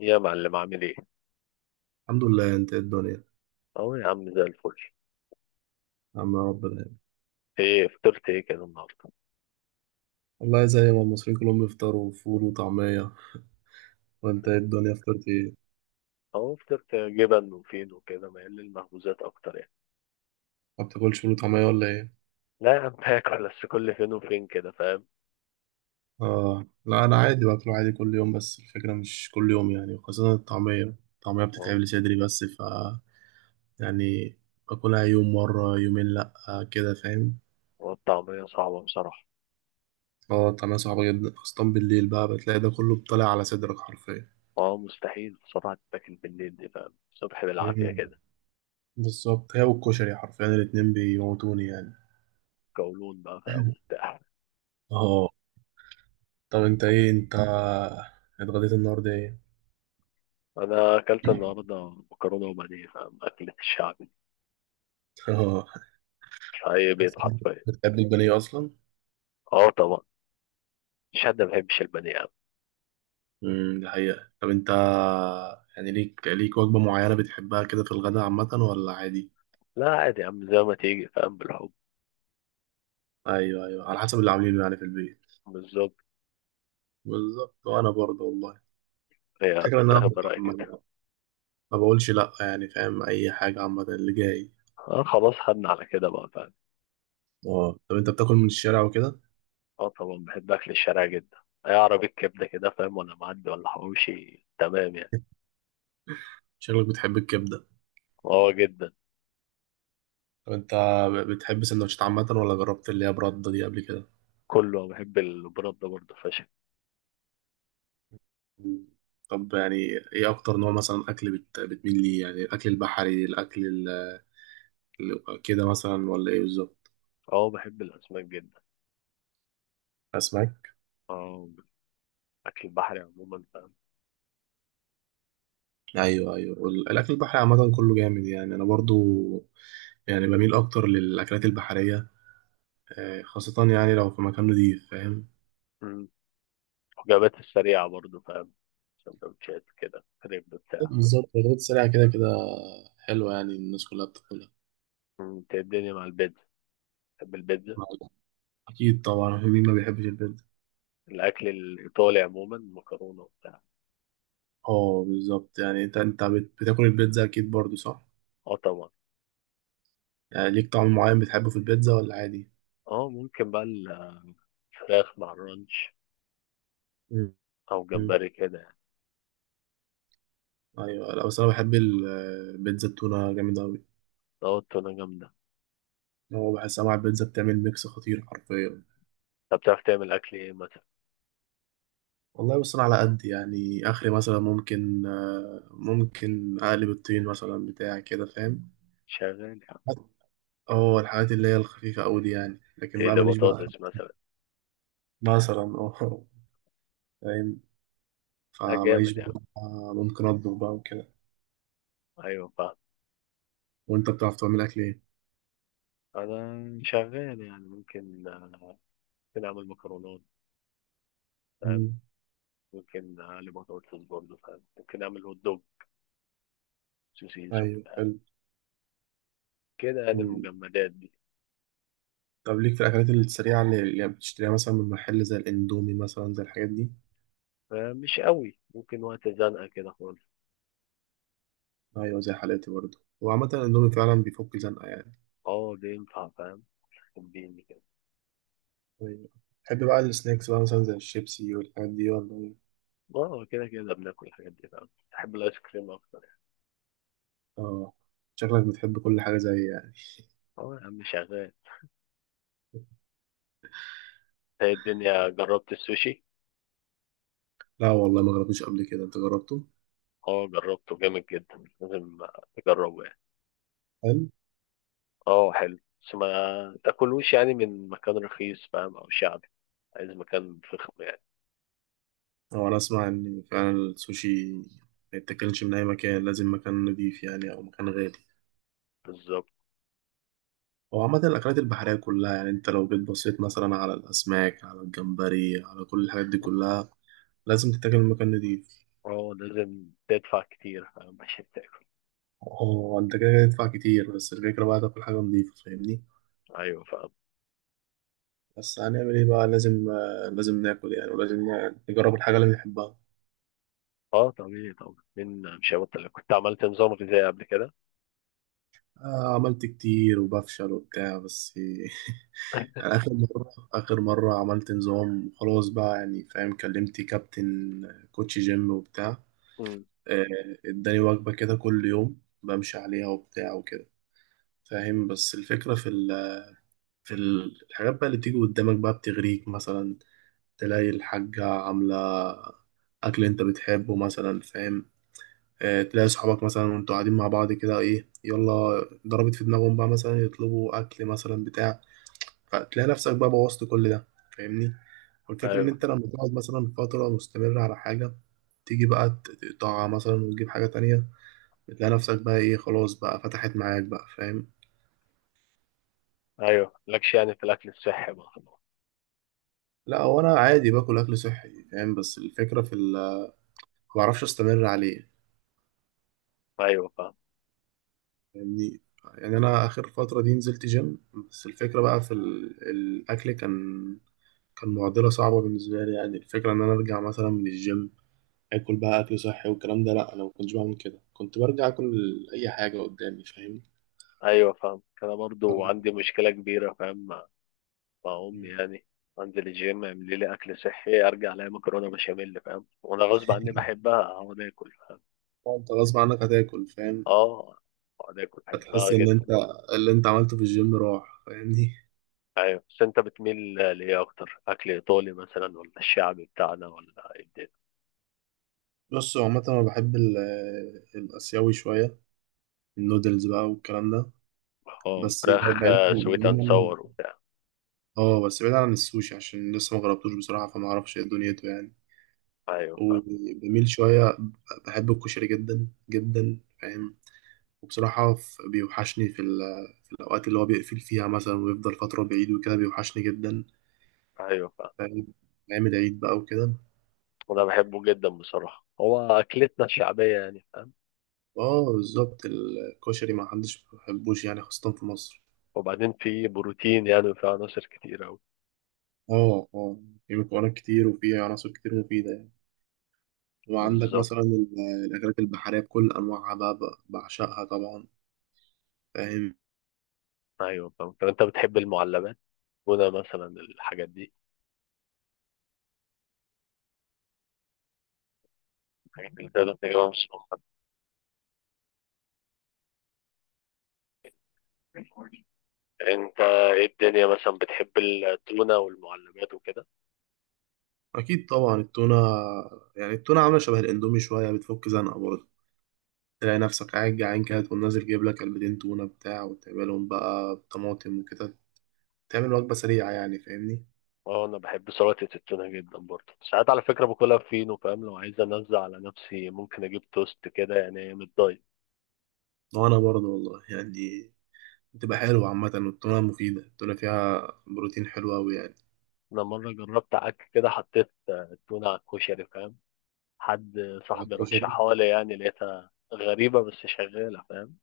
يا معلم عامل ايه؟ الحمد لله. انت ايه الدنيا؟ اهو يا عم زي الفل. يا عم يا رب العالمين. ايه فطرت ايه كده النهارده؟ والله زي ما المصريين كلهم يفطروا فول وطعمية. وانت ايه الدنيا، فطرت ايه؟ اهو فطرت جبن وفين وكده مايل للمخبوزات اكتر يعني. ما بتاكلش فول وطعمية ولا ايه؟ لا يا عم باكل بس كل فين وفين كده فاهم؟ اه لا، انا عادي باكله عادي كل يوم، بس الفكرة مش كل يوم يعني، خاصة الطعمية بتتعب و- لي صدري، بس ف يعني باكلها يوم، مرة يومين، لا آه كده فاهم. والطعمية صعبة بصراحة. اه الطعمية صعبة جدا، خاصة بالليل بقى بتلاقي ده كله طالع على صدرك حرفيا. اه مستحيل بصراحة تتاكل بالليل دي فاهم؟ الصبح بالعافية مم. كده. بالظبط، هي والكشري حرفيا الاتنين بيموتوني يعني. قولون بقى فاهم وبتاع. اه. طب انت اتغديت النهارده ايه؟ انا اكلت النهارده مكرونة وبانيه فاهم؟ اكلة الشعب دي اه. في اي بيت حرفيا. بتحب البانيه اصلا؟ اه طبعا. مش حد ما بيحبش البانيه يا عم. دي حقيقة. طب انت، يعني ليك وجبة معينة بتحبها كده في الغداء عامة، ولا عادي؟ لا عادي يا عم زي ما تيجي فاهم بالحب. ايوه، ايوه، على حسب اللي عاملينه يعني في البيت. بالظبط. بالظبط، وانا برضه والله. هي الفكرة ان انا بتتاخد برأي ما كده. ما بقولش لا يعني، فاهم؟ اي حاجة عامة اللي جاي. اه خلاص خدنا على كده بقى فاهم. اه. طب انت بتاكل من الشارع وكده؟ اه طبعا بحب اكل الشارع جدا. اي عربية كبدة كده فاهم وانا معدي ولا حواوشي تمام يعني. شكلك بتحب الكبدة. اه جدا. طب انت، بتحب سندوتشات عامة، ولا جربت اللي هي برده دي قبل كده؟ كله بحب البرد ده برضه فشخ. طب يعني، ايه اكتر نوع مثلا اكل بتميل ليه، يعني الاكل البحري، الاكل كده مثلا، ولا ايه بالظبط؟ اه بحب الاسماك جدا. اسماك. اه اكل البحري عموما فاهم. ايوه ايوه، وال- الاكل البحري عامه كله جامد يعني، انا برضو يعني بميل اكتر للاكلات البحريه. خاصه يعني لو في مكان نضيف فاهم. مم. وجبات السريعة برضه فاهم. سندوتشات كده كريب بتاع. بالظبط، الرد السريع كده كده. حلوة يعني، الناس كلها بتاكلها. مم. إنت إيه الدنيا مع البيتزا؟ بحب البيتزا. اكيد طبعا مين ما بيحبش البيتزا. الاكل الايطالي عموما مكرونة وبتاع. اه بالظبط، يعني انت بتاكل البيتزا اكيد برضو، صح؟ اه طبعا. يعني ليك طعم معين بتحبه في البيتزا، ولا عادي؟ اه ممكن بقى الفراخ مع الرانش او مم. جمبري كده يعني. ايوه، لا بس انا بحب البيتزا التونه جامده قوي. اه التونة جامدة. هو بحسها مع البيتزا بتعمل ميكس خطير حرفيا. طب بتعرف تعمل أكل إيه مثلا؟ والله بص، انا على قد يعني اخري، مثلا ممكن ممكن اقلب الطين مثلا بتاع كده فاهم. شغال يا عم. اه الحاجات اللي هي الخفيفه قوي دي يعني، لكن بقى تقلي ماليش بقى. بطاطس مثلا. مثلا اه، فاهم. لا فماليش جامد يا بقى، عم. ممكن اطبخ بقى وكده. أيوة فاهم. وانت بتعرف تعمل اكل ايه؟ أنا شغال يعني ممكن أعمل مكرونات فاهم. مم. ممكن أقلي بطاطس برضه فاهم. ممكن أعمل هوت دوج سوسيس ايوه وبتاع. حلو. كده يعني مم. المجمدات دي. طب ليك في الاكلات السريعه اللي بتشتريها مثلا من محل زي الاندومي مثلا، زي الحاجات دي؟ مش قوي ممكن وقت زنقة كده خالص. ايوه، زي حالاتي برضه. وعامة الاندومي فعلا بيفك زنقة يعني. اه ده ينفع فاهم. تديني كده. ايوه. تحب بقى السناكس بقى مثلا زي الشيبسي والحاجات دي، ولا ايه؟ اه كده كده بناكل الحاجات دي فاهم بحب الآيس كريم أكتر يعني. اه، شكلك بتحب كل حاجة زي يعني. اه يا عم شغال. إيه الدنيا جربت السوشي؟ لا والله، ما جربتوش قبل كده، انت جربته؟ اه جربته جامد جدا لازم تجربه يعني. هل؟ اه حلو. بس ما تاكلوش يعني من مكان رخيص فاهم او شعبي. عايز مكان فخم يعني. هو انا اسمع ان فعلا السوشي ما يتاكلش من اي مكان، لازم مكان نضيف يعني، او مكان غالي. بالظبط. هو عامة الأكلات البحرية كلها يعني، أنت لو جيت بصيت مثلا على الأسماك، على الجمبري، على كل الحاجات دي كلها، لازم تتاكل من مكان نضيف. اه لازم تدفع كتير فاهم عشان تاكل. هو انت كده كده تدفع كتير، بس الفكرة بقى تاكل حاجة نضيفة فاهمني؟ ايوه فاهم. بس هنعمل ايه بقى، لازم لازم ناكل يعني، ولازم نجرب الحاجة اللي بنحبها. اه طبيعي طبعا من مش هبطل كنت عملت نظام غذائي قبل كده. آه عملت كتير وبفشل وبتاع بس يعني آخر مرة عملت نظام خلاص بقى يعني، فاهم؟ كلمت كابتن كوتش جيم وبتاع. امم. آه، اداني وجبة كده كل يوم بمشي عليها وبتاع وكده فاهم. بس الفكرة في الحاجات بقى اللي بتيجي قدامك بقى بتغريك مثلا، تلاقي الحاجة عاملة أكل أنت بتحبه مثلا فاهم. تلاقي صحابك مثلا وأنتوا قاعدين مع بعض كده، إيه يلا، ضربت في دماغهم بقى مثلا، يطلبوا أكل مثلا بتاع، فتلاقي نفسك بقى بوظت كل ده فاهمني. والفكرة إن ايوه أنت لما تقعد مثلا فترة مستمرة على حاجة، تيجي بقى تقطعها مثلا، وتجيب حاجة تانية، بتلاقي نفسك بقى إيه، خلاص بقى فتحت معاك بقى فاهم. ايوه مالكش يعني في الاكل الصحي بقى خلاص. لا هو أنا عادي باكل أكل صحي فاهم، بس الفكرة ما بعرفش أستمر عليه ايوه فاهم. يعني. يعني انا اخر فتره دي نزلت جيم، بس الفكره بقى في الاكل كان معضله صعبه بالنسبه لي. يعني الفكره ان انا ارجع مثلا من الجيم اكل بقى اكل صحي والكلام ده، لا انا ما كنتش بعمل كده، كنت برجع اكل اي حاجه قدامي فاهم. ايوه فاهم انا طب. برضو عندي مشكله كبيره فاهم. بقوم مم. يعني انزل الجيم اعمل لي اكل صحي ارجع الاقي مكرونه بشاميل فاهم وانا غصب عني بحبها اقعد اكل فاهم. انت غصب عنك هتاكل فاهم، اه اقعد اكل بحبها هتحس ان انت جدا. اللي انت عملته في الجيم راح فاهمني. ايوه بس انت بتميل لايه اكتر اكل ايطالي مثلا ولا الشعبي بتاعنا ولا ايه الدنيا؟ بص هو عامه انا بحب الاسيوي شويه، النودلز بقى والكلام ده، اه بس فراخ. بعيدا، سويت اند صور وبتاع. اه بس بعيد عن السوشي عشان لسه ما جربتوش بصراحة، فما اعرفش ايه دنيته يعني. ايوه فاهم. وبميل شوية، بحب الكشري جدا جدا فاهم. وبصراحة بيوحشني في الأوقات اللي هو بيقفل فيها مثلا، ويفضل فترة بعيد وكده بيوحشني جدا ايوه فاهم فاهم. نعمل عيد بقى وكده. وانا بحبه جدا بصراحه هو اكلتنا الشعبيه يعني فاهم. اه بالظبط، الكشري ما حدش ما بيحبوش يعني، خاصة في مصر. وبعدين فيه بروتين يعني وفيه عناصر كتير اوي. اه اه، في مكونات كتير، وفي عناصر كتير مفيدة يعني. وعندك بالظبط. مثلا الأكلات البحرية بكل أنواعها، بقى بعشقها طبعا فاهم. ايوه فاهم. طب انت بتحب المعلبات موجودة مثلا الحاجات دي، الحاجات اللي تقدر تجيبها من السوبر ماركت؟ انت ايه الدنيا مثلا بتحب التونة والمعلبات وكده؟ اكيد طبعا التونه. يعني التونه عامله شبه الاندومي شويه، بتفك زنقه برضه. تلاقي نفسك قاعد جعان كده تقوم نازل جايب لك علبتين تونه بتاع، وتعملهم بقى طماطم وكده، تعمل وجبه سريعه يعني فاهمني. اه انا بحب سلطة التونة جدا برضه ساعات، على فكرة باكلها فينو فاهم لو عايز انزع على نفسي ممكن اجيب توست كده يعني من الدايت. وانا برضه والله يعني، بتبقى حلوه عامه. والتونه مفيده، التونه فيها بروتين حلو قوي يعني. انا مرة جربت عك كده حطيت التونة على الكشري فاهم. حد صاحبي الكشري رشحها لي يعني لقيتها غريبة بس شغالة فاهم.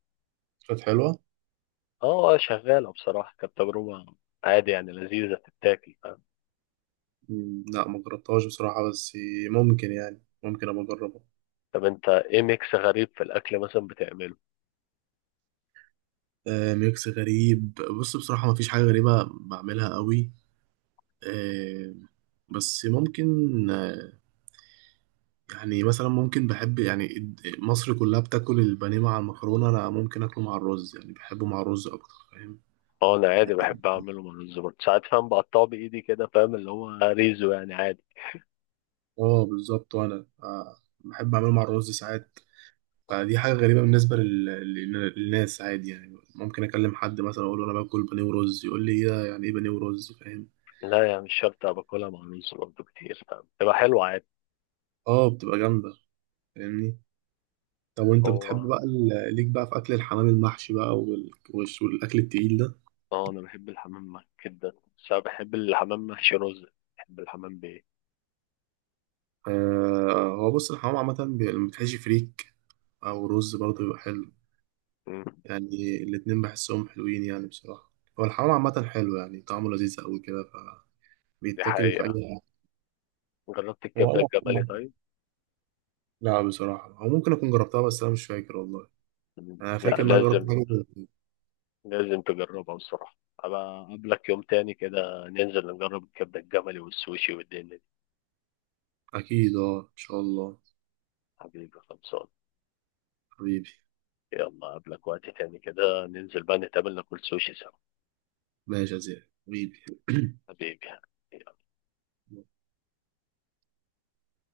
كانت حلوه. اه شغالة بصراحة كانت تجربة عادي يعني، لذيذة تتاكل. لا ما جربتهاش بصراحه، بس ممكن يعني، ممكن ابقى اجربها. طب انت ايه ميكس غريب في الاكل مثلا بتعمله؟ ميكس غريب. بص بصراحه ما فيش حاجه غريبه بعملها قوي. آه، بس ممكن، يعني مثلا ممكن بحب يعني مصر كلها بتاكل البانيه مع المكرونة، أنا ممكن أكله مع الرز يعني، بحبه مع الرز أكتر فاهم. اه انا عادي بحب اعمله مع الرز برضه ساعات فاهم، بقطعه بايدي كده فاهم اللي هو ريزو يعني عادي. اه بالظبط، وأنا بحب أعمله مع الرز ساعات. فدي حاجة غريبة بالنسبة للناس، عادي يعني. ممكن أكلم حد مثلا أقول له أنا باكل بانيه ورز، يقول لي إيه ده؟ يعني إيه بانيه ورز فاهم. لا يعني مش شرط أبقى باكلها مع الرز، برضه كتير فاهم تبقى حلوه عادي. اه بتبقى جامدة فاهمني. طب وأنت بتحب هو بقى ليك بقى في أكل الحمام المحشي بقى والأكل التقيل ده؟ اه انا بحب الحمام محشي جدا. بس انا بحب الحمام محشي رز. بحب الحمام بايه. هو بص الحمام عامة لما بتحشي فريك أو رز برضه بيبقى حلو. مم. يعني الاتنين بحسهم حلوين يعني بصراحة. هو الحمام عامة حلو يعني، طعمه لذيذ أوي كده، دي فبيتاكل في أي حقيقة. حاجة. جربت هو الكبدة أنا الجمالي أكون- طيب؟ لا بصراحة، هو ممكن أكون جربتها بس أنا مش فاكر والله. مم. أنا لا فاكر إن أنا جربت لازم. حاجة. لازم تجربها بصراحة، أبقى أقابلك يوم تاني كده ننزل نجرب الكبدة الجملي والسوشي والدنيا دي. أكيد أه، إن شاء الله. حبيبي خلصان. حبيبي. يلا قبلك وقت تاني كده ننزل بقى نتقابل ناكل سوشي سوا. ماشي يا زياد حبيبي. حبيبي.